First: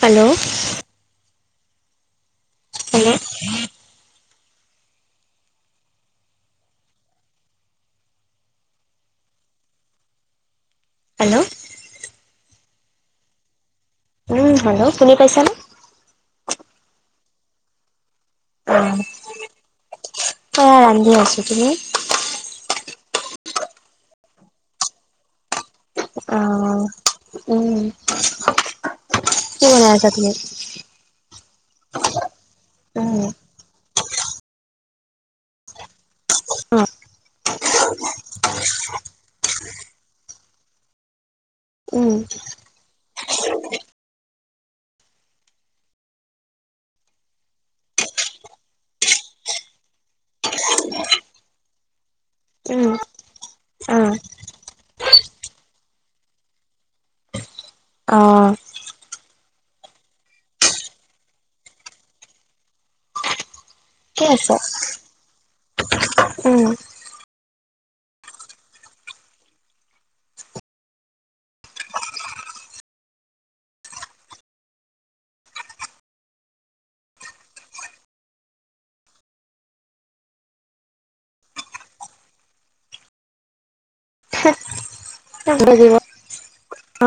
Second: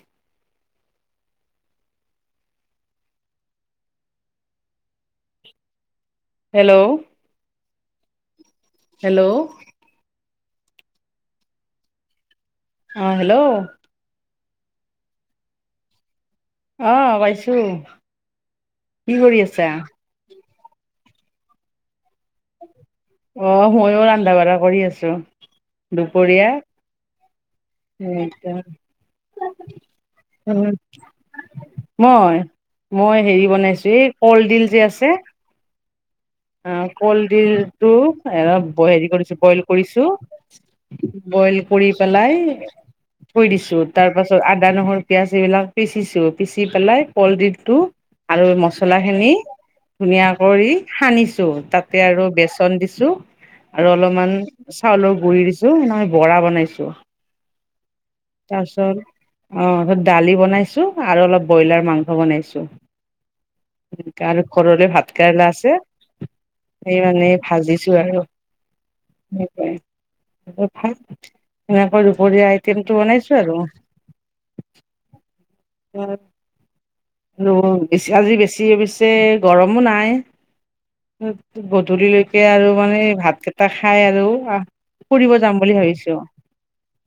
Hello. [inaudible] Hello [inaudible] hello, hello. Hello অ', hello. Um, hello শুনি পাইছানে? অ', পাইছোঁ অ কি কৰি আছা? [unintelligible] ৰান্ধি আছো তুমি? অ', ময়ো ৰান্ধা বঢ়া কৰি আছোঁ। অ', উম উম [unintelligible] কি বনাই আছা তুমি? মই? উম মই হেৰি বনাইছো এই কলডিল যে আছে। অ', কলডিলটো এবা হেৰি কৰিছোঁ বইল কৰিছোঁ। বইল কৰি উম পেলাই থৈ দিছোঁ, তাৰ পাছত আদা, নহৰু, পিয়াঁজ এইবিলাক পিচিছো পিচি পেলাই কলডিলটো আৰু মছলা খিনি ধুনীয়া কৰি সানিছ [unintelligible] তাতে আৰু বেচন উম দিছোঁ। আৰু অ অলপমান চাউলৰ গুৰি দিছোঁ, সেনেকে বৰা বনাইছোঁ। অ তাৰপাছত অ', [inaudible] দালি বনাইছোঁ আৰু অলপ ব্ৰইলাৰ মাংস বনাইছোঁ। ঠিকে আৰু আছে ঘৰলৈ ভাত কেৰেলা আছে। উম সেই মানে ভাজিছোঁ আৰু [unintelligible] [unintelligible] এনেকৈ দুপৰীয়া আইটেমটো বনাইছোঁ আৰু। [unintelligible] আৰু বেছি আজি বেছি অৱশ্যে গৰমো নাই। গধূলিলৈকে আৰু মানে এই ভাতকেইটা খায় আৰু আ ফুৰিব যাম বুলি লাগিব ভাবিছোঁ।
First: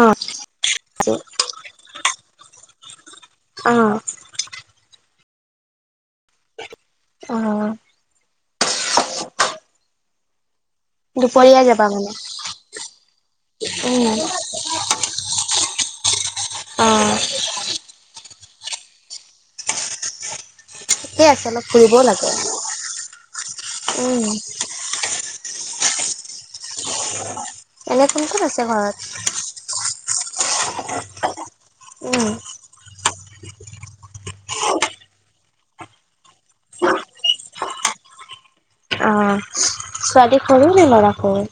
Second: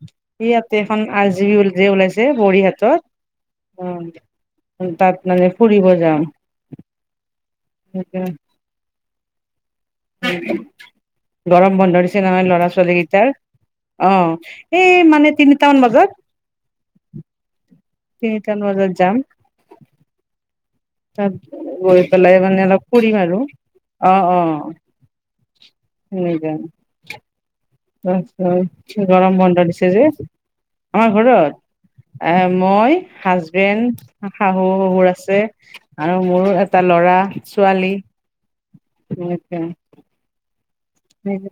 অ ইয়াতে এখন আজি [unintelligible] ওলাইছ তে বৰি অ হাতত। অ', তাত মানে ফুৰিব যাম। অ'। [unintelligible] [unintelligible] দুপৰীয়া গৰম যাবা বন্ধ মানে দিছে নহয় ল'ৰা ছোৱালী কেইটাৰ, উম অ'। এই মানে তিনিটামান বজাত। [inaudible] অ'। তিনিটামান বজাত যাম। ঠিকে তাত আছে অলপ ফুৰিবও গৈ লাগে পেলাই মানে অলপ ফুৰিম আৰু উম অ', অ'। শুনিবা এনে কোন কোন আছে ঘৰত? গৰম বন্ধ দিছে যে আমাৰ উম ঘৰত এ মই হাজবেণ্ড শাহু-শহুৰ আছে। আৰু মোৰো এটা ল'ৰা-ছোৱালী অ', ছোৱালী সৰু নে ল'ৰা সৰু?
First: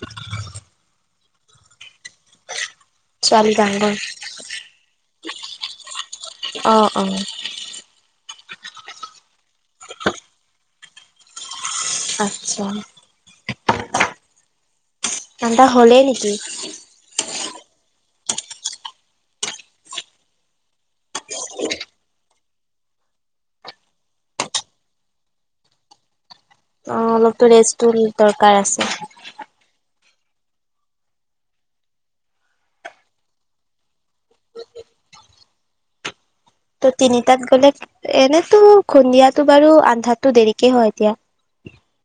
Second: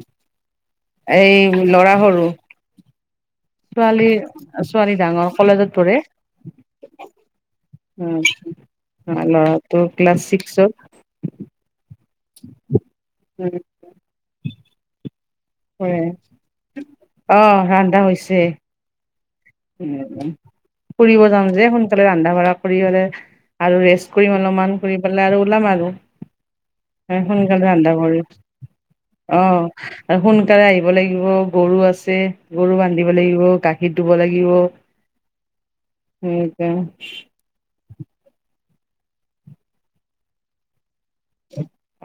এই ল'ৰা সৰু। ছোৱালী ডাঙৰ ছোৱালী-ছোৱালী ডাঙৰ কলেজত পঢ়ে। অ, অ ও ল'ৰাটো ক্লাছ ছিক্সত। আচ্ছা ও ঠাণ্ডা পৰে হ'লেই নেকি? অ ৰন্ধা হৈছে। উ' ফুৰিব যাম যে, সোনকালে ৰন্ধা-বঢ়া কৰি হলে আৰু ৰেষ্ট কৰিম অলপমান কৰি পেলাই আৰু ওলাম আৰু। অ অলপতো সোনকালে ৰেষ্টটো ৰান্ধা কৰিম দৰকাৰ আছে অহ আৰু সোনকালে আহিব লাগি গৰু আছে, গৰু বান্ধিব লাগিব, গাখীৰ ধুব লা গিব উম ত' তিনিটাত গ'লে, এনেতো সন্ধিয়াটো বাৰু আন্ধাতো দেৰিকে হয় এতিয়া।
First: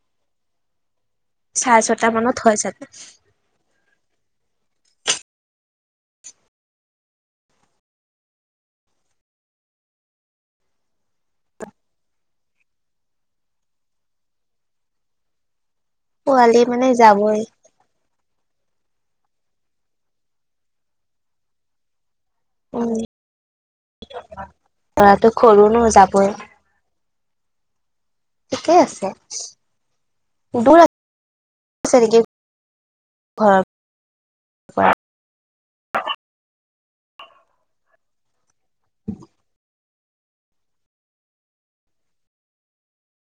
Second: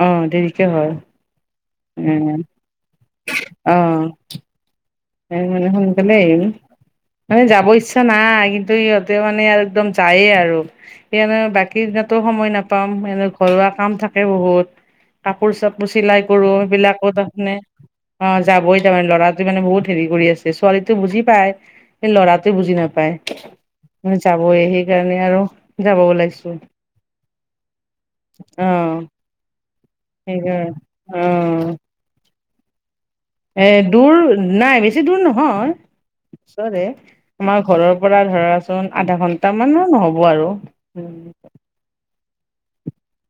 অহ দেৰিকে হয়। চাৰে ছটা মানত হয় চাগে উ অহ এ' মানে সোনকলে এৰিব মানে যাব ইচ্ছা নাই কিন্তু ইহঁতে মানে একদম যায়ে আৰু। বাকি দিনো সময় নাপাম এনে ঘৰুৱা কাম থাকে বহুত। কাপোৰ-চাপোৰ চিলাই কৰো। পোৱালি মানে সেইবিলাকো তাৰ যাবই মানে অ' যাবই তাৰমানে ল'ৰাটো মানে বহুত হেৰি কৰি আছে ছোৱালীটো বুজি পাই ল'ৰাটোৱে বুজি উম নাপায়, মানে যাবই সেইকাৰণে ল'ৰাটো আৰু সৰু ন যাব যাবই ওলাইছো। ঠিকেই আছে। দূৰ সেইকাৰণে অ' আছে নেকি ঘৰৰ এক দূৰ নাই পৰা বেছি দূৰ নহয়, ওচৰতে আমাৰ ঘৰৰ পৰা ধৰা আধা ঘন্টামানৰ নহ'ব আৰু।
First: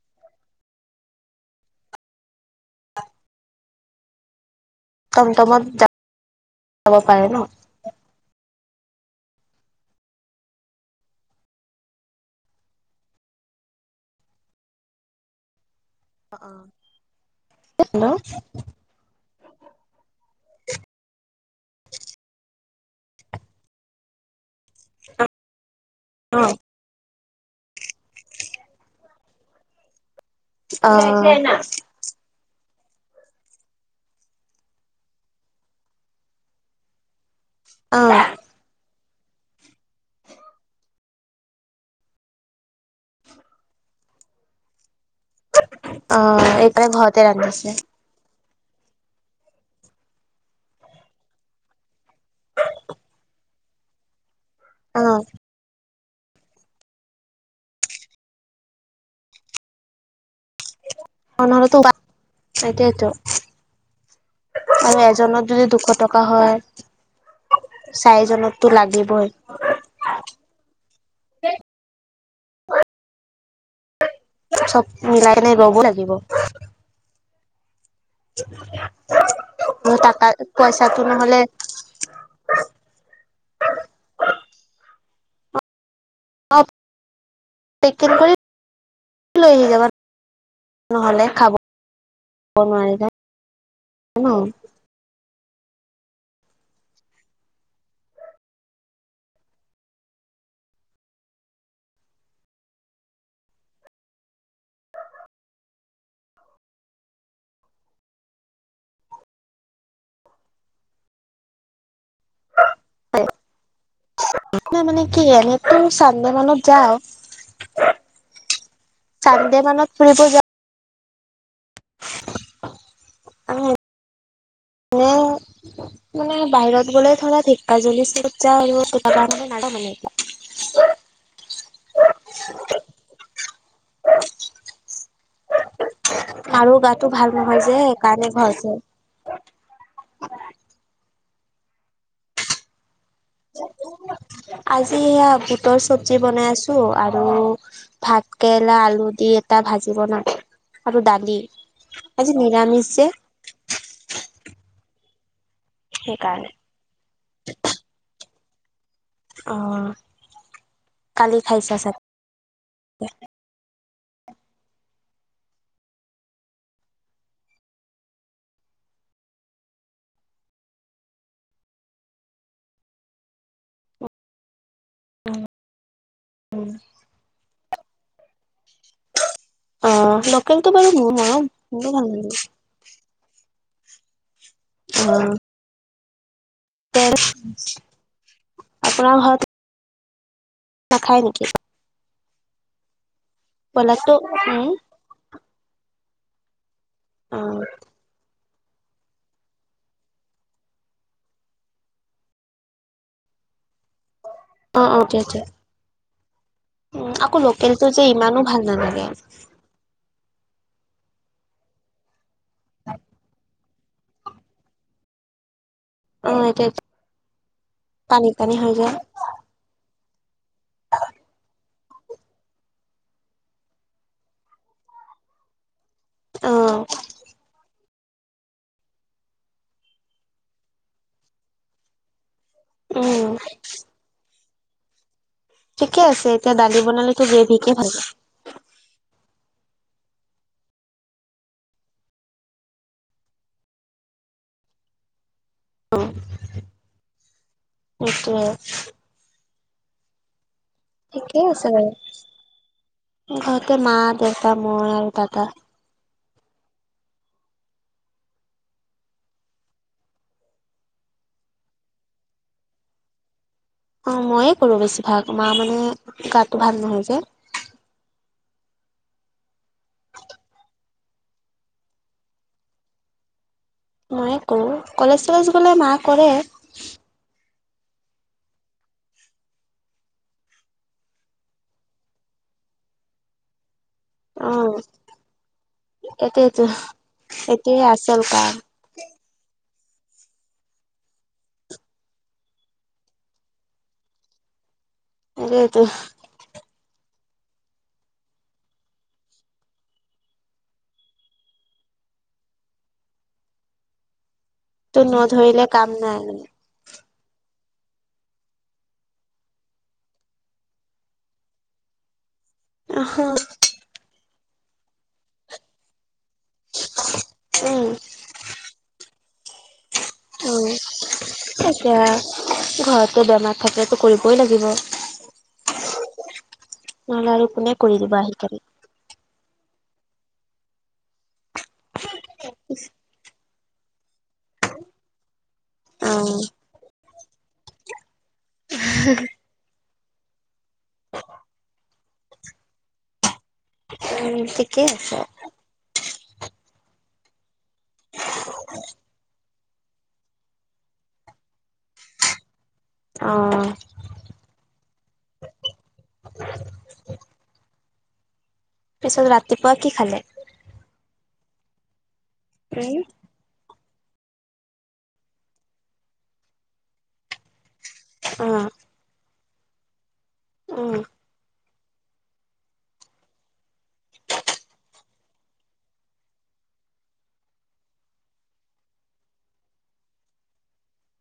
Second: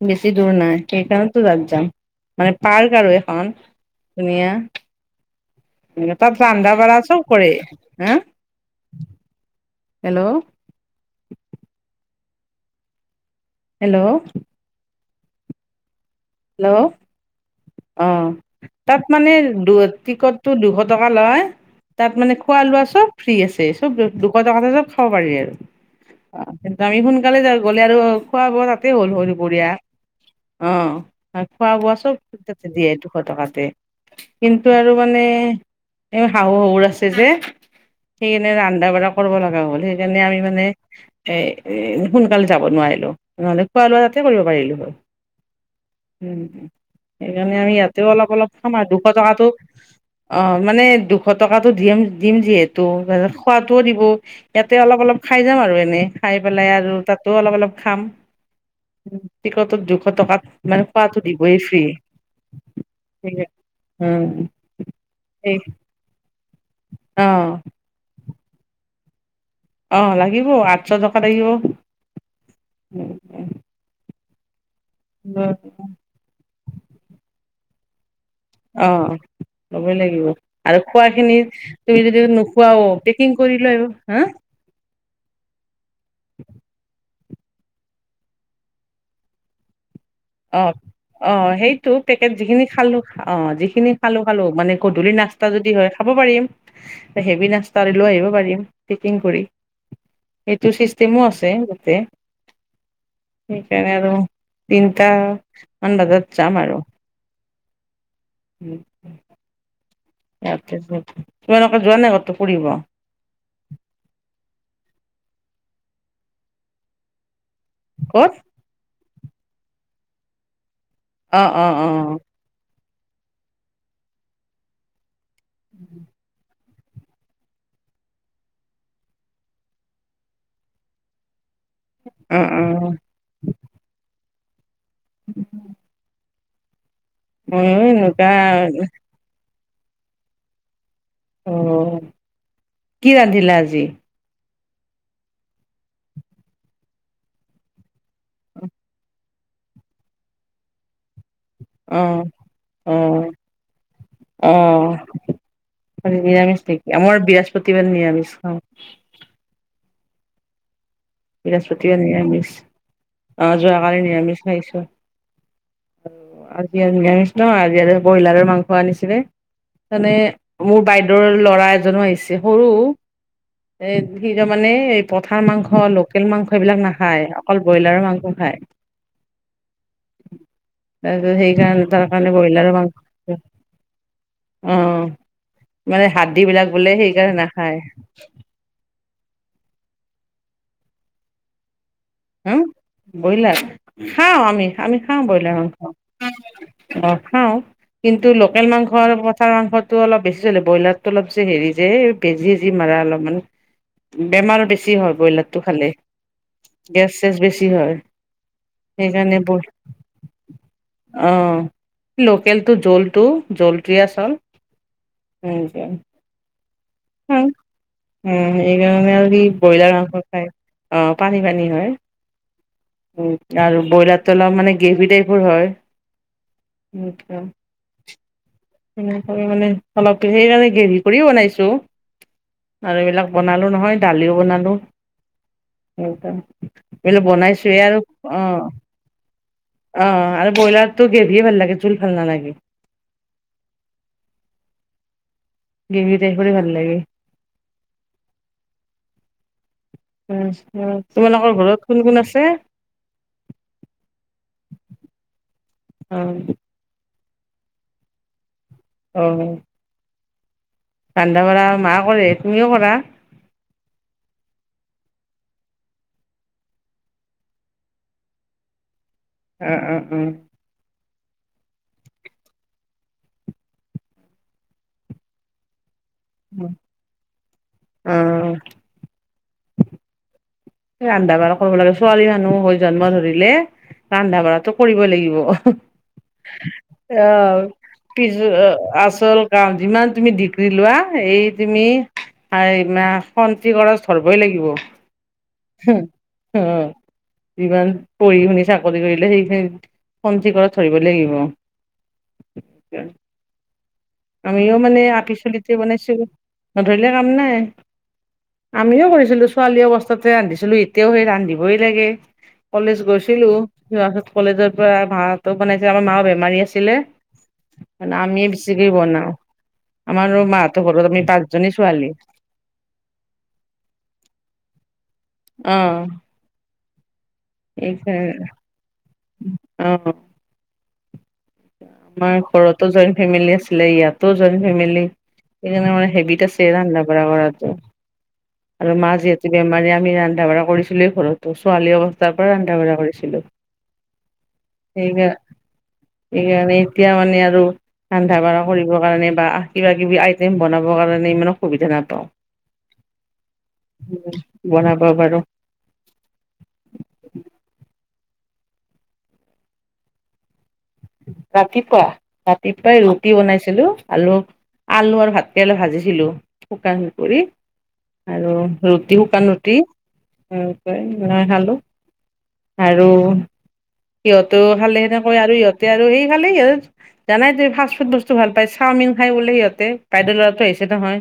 বেছি দূৰ নাই সেইকাৰণেতো য-যাম মানে পাৰ্ক আৰু এখন। টমটমত ধুনীয়া তাত যাব ৰন্ধা-বাঢ়া পাৰে চব ন কৰে। হা হেল্ল' হেল্ল' হেল্ল' হেল্ল' অ' তাত মানে দু টিকটটো দুশ টকা লয়। তাত মানে খোৱা-লোৱা চব ফ্ৰী আছে। চব দুশ টকাতে চব খাব পাৰি আৰু অ অহ আমি সোনকালে যা গ'লে আৰু খোৱা-বোৱা তাতেই হ'ল হয় দুপৰীয়া অ' অ পোৱা চব তাতে দিয়ে দুশ টকাতে। কিন্তু আৰু মানে এই শাহু-শহুৰ আছে যে অ' নে ৰন্ধা-বঢ়া কৰিব লগা হ'ল সেইকাৰণে আমি মানে এই সোনকালে যাব নোৱাৰিলো। নহ'লে খোৱা-লোৱা তাতে কৰিব পাৰিলো হয়। অ এইফালে ঘৰতে সেইকাৰণে ৰান্ধিছে আমি ইয়াতেও অলপ-অলপ কমা দুশ টকাটো অ' মানে দুশ টকাতো দিম-দিম দিয়ে যিহেতু খোৱাটোও দিব। ইয়াতে অ অলপ-অলপ খাই যাম আৰু এনেই খাই পেলাই, আৰু তাতো অলপ-অলপ খাম। টিকটো দুশ টকা মানে খোৱাটো দিবই ফ্ৰী। চাৰিটাইটো। উম আৰু এজনত সেই যদি দুশ টকা হয় অ চাৰিজনততো লাগিবই। অ, লাগিব আঠশ টকা লাগিব। চব মিলাই অ কেনে গব লাগিব। অ, ল'বই লাগিব টাকা আৰু পইচাটো খোৱা খিনি নহ'লে তুমি যদি নোখোৱাও পেকিং কৰি লৈ আহিব, হা অ, পেকিং কৰি লৈ আহি যাবা। অ, নহ'লে অ, খাব সেইটো পেকেট যিখিনি খালো নোৱাৰিলে অ, যিখিনি খালো, ন খালো মানে গধূলি নাচ যদি হয় খাব পাৰিম হেভি নাস্তা লৈ আহিব পাৰিম, পকিং কৰি। সেইটো চিষ্টেমো আছে তাতে সেইকাৰণে আৰু তিন তা, মান বজাত যাম আৰু। তোমালোকে যোৱা নাই কতো ফুৰিব? [unintelligible] ক'ত? চান্দে মানত ফুৰিব যাম অ, অ, অ, [inaudible] মানে বাহিৰত গ'লে ধৰা ধেক্কা জলি চাইদত যাওঁ আৰু [inaudible] উম, উম, মাৰো গাতো ভাল নহয় ময়ো যে, সেই এনেকুৱা কাৰণে ঘৰত যাওঁ। উম, কি ৰান্ধিলা আজি? আজি এয়া বুটৰ চবজি বনাইছো আৰু ভাত কেৰেলা আলু দি এটা ভাজি বনাম আৰু দালি। অ আজি নিৰামিছ যে। অ অ, আজি সেইকাৰণে নিৰামিছ নেক আমাৰ বৃহস্পতিবাৰ নিৰামিছ খাওঁ। অ, কালি খাইছা বৃহস্পতিৰে চাগে নিৰামিছ অ, যোৱাকালি নিৰামিছ খাইছো। আজি আৰু ন, আজি ব্ৰইলাৰৰ মাংস আনিছিলে। মানে, মোৰ বাইদেউৰ ল'ৰা এজনো আহিছে সৰু। এ, ভিৰে মানে এই পথাৰ মাংস লোকেল মাংস এইবিলাক নাখায় অকল ব্ৰইলাৰ মাংস খায়। অ লোকেলটো বাৰু মোৰ তাৰপিছত মৰম সেইকাৰণে মোৰো ভাল তাৰ লাগে কাৰণে ব্ৰইলাৰ মাংস উম, ইয়াৰে হাতদি বিলাক বোলে সেইকাৰণে নাখায় আপোনা ঘৰত নাখাই নেকি? হা, ব্ৰইলাৰ ব্ৰইলাৰটো উম খাওঁ আমি আমি খাওঁ ব্ৰইলাৰ মাংস। অ, খাওঁ কিন্তু লোকেল মাংস মাংস পথাৰ মাংসটো অলপ বেছি চলে ব্ৰইলাৰতটো অলপ যে হেৰি যে বেজি যি মাৰা অলপমান বেমাৰো অ বেছি অ হ'বয়ে দিয়া দিয়া ব্ৰইলাৰটো খালে। উম গেছ-চেছ আকৌ বেছি লোকেলটো হয় যে ইমানো ভাল নালাগে সেইকাৰণে বো অ লকেলটো জলটো জলটিয়া আচল হম ক অ এতিয়া হয় পানী অ পানী হৈ যায় সেইকাৰণে আৰু সি ব্ৰইলাৰ মাংস খাই অ পানী পানী হয় উম আৰু ব্ৰইলাৰটো অলপ মানে গ্ৰেভি টাইপৰ অ হয় সনে মানে অলপ সেইকাৰণে গ্ৰেভি কৰিও বনাইছো আৰু এইবিলাক উম বনালোঁ নহয় দালিও বনালোঁ ঠিকে আছে এতিয়া দালি বনালেতো গ্ৰেভিকে বনাইছোৱে ভাল আৰু লাগে। অ অ আৰু ব্ৰইলাৰতো গ্ৰেভিয়ে ভাল লাগে জোল ভাল নালাগে গ্ৰেভি টাইপৰে ভাল লাগে সেইটোৱে তাৰপিছত ঠিকে তোমালোকৰ আছে ঘৰত বাৰু কোন কোন আছে? ঘৰতে মা-দেউতা মই আৰু দাদা অ অ ৰান্ধা বাঢ়া মা কৰে তুমিও কৰা? অ মইয়ে কৰো বেছিভাগ মা মানে গাটো ভাল নহয় যে অ অ উম ময়ে কৰো কলেজ চলেজ গ'লে মা কৰে অ এ ৰান্ধা বাঢ়া কৰিব লাগে ছোৱালী মানুহ হৈ জন্ম ধৰিলে ৰান্ধা অ বাঢ়াটো কৰিবই লাগিব এইটোৱেতো অ এইটোৱে আচল পিছ কাম আচল অ যিমান তুমি ডিগ্ৰী লোৱা এই তুমি হাই না খন্তি গৰছ ধৰবই লাগিব। তাকেইতো হয় যিমান পঢ়ি শুনি চাকৰি কৰিলেও সেইখিনি ফোন ঠিকত ধৰিব লাগিব। [inaudible] আমিও তো মানে নধৰিলে আঁপিচিলিতি মানে কাম নাই বনাইছোঁ মানে। নধৰিলে কাম নাই। আমিও কৰিছিলো ছোৱালী অৱস্থাতে ৰান্ধিছিলো এতিয়াও সেই ৰান্ধিবই লাগে। কলেজ অহ গৈছিলো যোৱা পাছত কলেজৰ পৰাই ভাত বনাইছিলে আমাৰ মাও বেমাৰী আছিলে উম আমিয়ে বেছি বনাও আমাৰো মাহতৰ ঘৰত আমি পাঁচজনী ছোৱালী। ঘৰতো বেমাৰ থাকিলেতো কৰিবই লাগিব। অ নালা এ খাই অ আমাৰ ঘৰতো জইণ্ট ফেমিলি আছিলে ইয়াতো জইণ্ট ফেমিলি সেইকাৰণে মানে অ হেবিট আছি লে ৰান্ধা বাঢ়া কৰাটো আৰু মা যিহেতু বেমাৰী আমি ৰান্ধা বাঢ়া কৰিছিলোয়ে ঘৰতো ছোৱালী অৱস্থাৰ পৰাই ৰান্ধা বাঢ়া কৰিছিলোঁ উম ঠিকেই আছে। এয়া আমি এতিয়া মানে আৰু ৰান্ধা বাঢ়া কৰিবৰ কাৰণে বা কিবা কিবি আইটেম বনাবৰ কাৰণে ইমান সুবিধা নাপাওঁ। অ বনাব বাৰু পিছত ৰাতিপুৱা কি খালে? ৰাতিপুৱা উম ৰাতিপুৱাই ৰু টি বনাইছিলো আলু আলু আৰু ভাতকেৰেলা ভাজিছিলো শুকান কৰি অ আৰু ৰুটি শুকান ৰুটি উম সেনেকৈ বনাই খালোঁ। আৰু সিহঁতো খালে সেনেকৈ আৰু সিহঁতে আৰু সেই খালে ইয়াত জানাই যে ফাষ্ট ফুড বস্তু ভাল পাই চাওমিন খাই বোলে সিহঁতে বাইদেউ ল'ৰাটো আহিছে নহয়।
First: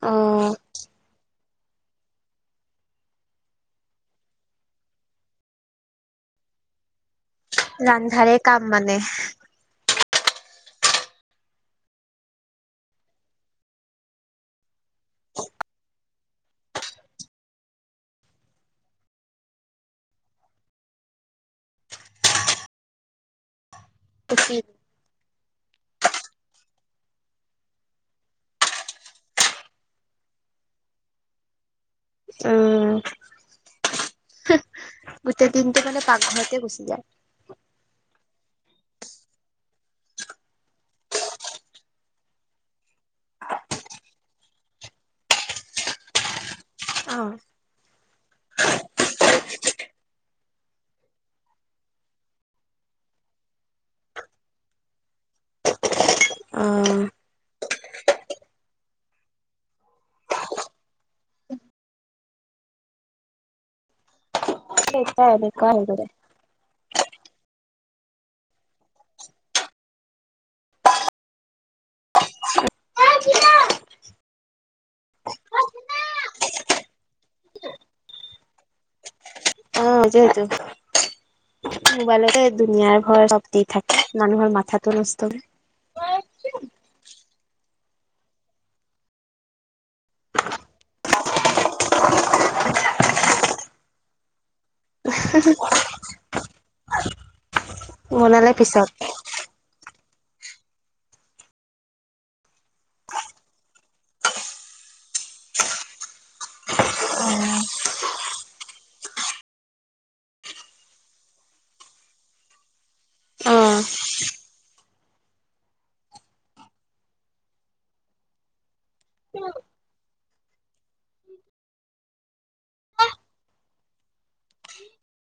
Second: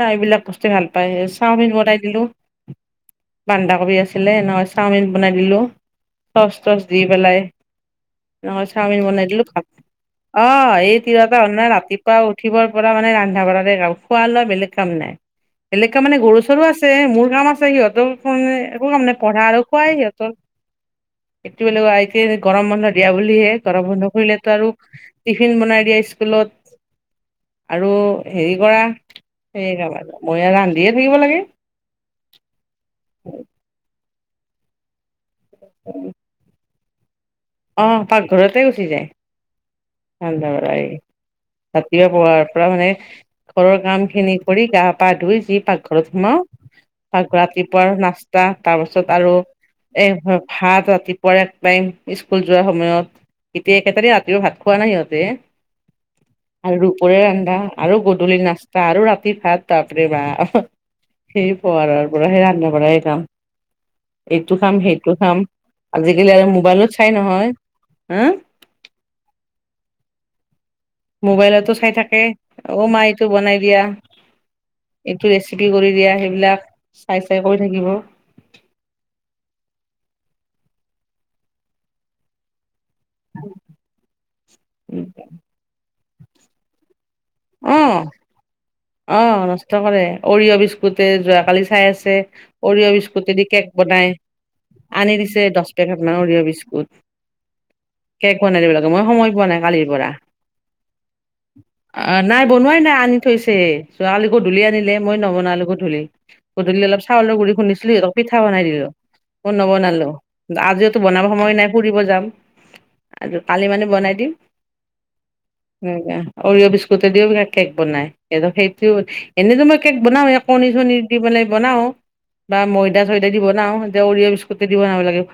চা অ এইবিলাক বস্তুৱে ভাল পায় চাওমিন বনাই দিলোঁ। বন্ধাকবি আছিলে এনেকৈ চাওমিন বনাই দিলোঁ চচ তচ দি পেলাই। ৰান্ধাৰে কাম নহয় মানে চাওমিন বনাই দিলো খাক অ এই তিৰটা হল নাই ৰাতিপুৱা উঠিবৰ পৰা মানে ৰন্ধা বঢ়াৰে কাম খোৱা লোৱা বেলেগ কাম নাই। বেলেগ কাম মানে গৰু চৰু আছে মোৰ কাম আছে সিহঁতৰ কাৰণে একো কাম নাই পঢ়া আৰু খোৱাই সিহঁতক। সিটো বোলো আই তি গৰম বন্ধ দিয়া বুলি বুলিহে গৰম বন্ধ খুলিলে আৰু টিফিন বনাই দিয়া স্কুলত। আৰু হেৰি কৰা সেই কাম আৰু মইয়ে ৰান্ধিয়ে থাকিব লাগে। উম গোটেই দিনটো মানে পাকঘৰতে গুচি যায়। অ পাকঘৰতে গুচি যায়। ৰান্ধা বাঢ়াই ৰাতিপুৱাৰ পোৱাৰ পৰা মানে ঘৰৰ কাম খিনি কৰি গা পা ধুই যি পাকঘৰত সোমাও অ পাকঘৰাত ৰাতি পুৱাৰ নাস্তা তাৰ পাছত আৰু এ ভাত ৰাতিপুৱাই একটাইম স্কুল যোৱাৰ সময়ত এতিয়া একেটাৰিও ৰাতিৰো ভাত খোৱা নাই সিহঁতে। অ আৰু ৰূপৰে ৰান্ধা আৰু গধূলি নাস্তা আৰু ৰাতি ভাত বাবৰেবাব। সেই পোৱাৰৰ পৰা সেই ৰান্ধা বাঢ়াই কাম। এইটো খাম, সেইটো এতিয়া খাম, এনেকুৱা হৈ গ'ল আজিকালি আৰু মোবাইলত চাই নহয় হা মোবাইলতো চাই থাকে। অ', মাই, এইটো বনাই দিয়া। এইটো ৰেচিপি কৰি দিয়া, সেইবিলাক চাই-চাই কৰি থাকিব। অ', যিহেতু মোবাইলতেই দুনিয়াৰ হয় চব দি থাকে, মানুহৰ মূৰটো নষ্ট হয় উম, আহ নষ্ট কৰে অৰিঅ' বিস্কুটে, যোৱাকালি চাই আছে। অৰিঅ' বিস্কুটেদি কেক বনায়। আনি দিছে দছ পেকেটমানৰ অৰিঅ' বিস্কুট। কেক বনালে বনাই দিব লাগে মই পিছত সময় পোৱা নাই কালিৰ পৰা। নাই, বনোৱাই নাই আনি থৈছে হে। ছোৱালীকো ধলি আনিলে, মই নবনালো গোধূলি গোধূলি অলপ চাউলৰ গুড়ি খুন্দিছিলোঁ সিহঁতক পিঠা বনাই দিলোঁ। অ নবনালোঁ। আজিও টো বনাব সময় নাই ফুৰিব যাম। আৰু কাইলৈ অ মানি বনাই দিম, সেনেকে অৰিঅ' বিস্কুট তোতেদিও কেক বনায়। এ ত সেইটো এনেইতো মই কেক বনায়ে কণী, চেনি দি পেলাই বনাওঁ। বা, ময়দা-চয়দা দিব বনাও এতিয়া অৰিঅ' বিস্কুটেদি বনাব‌ লাগে ভা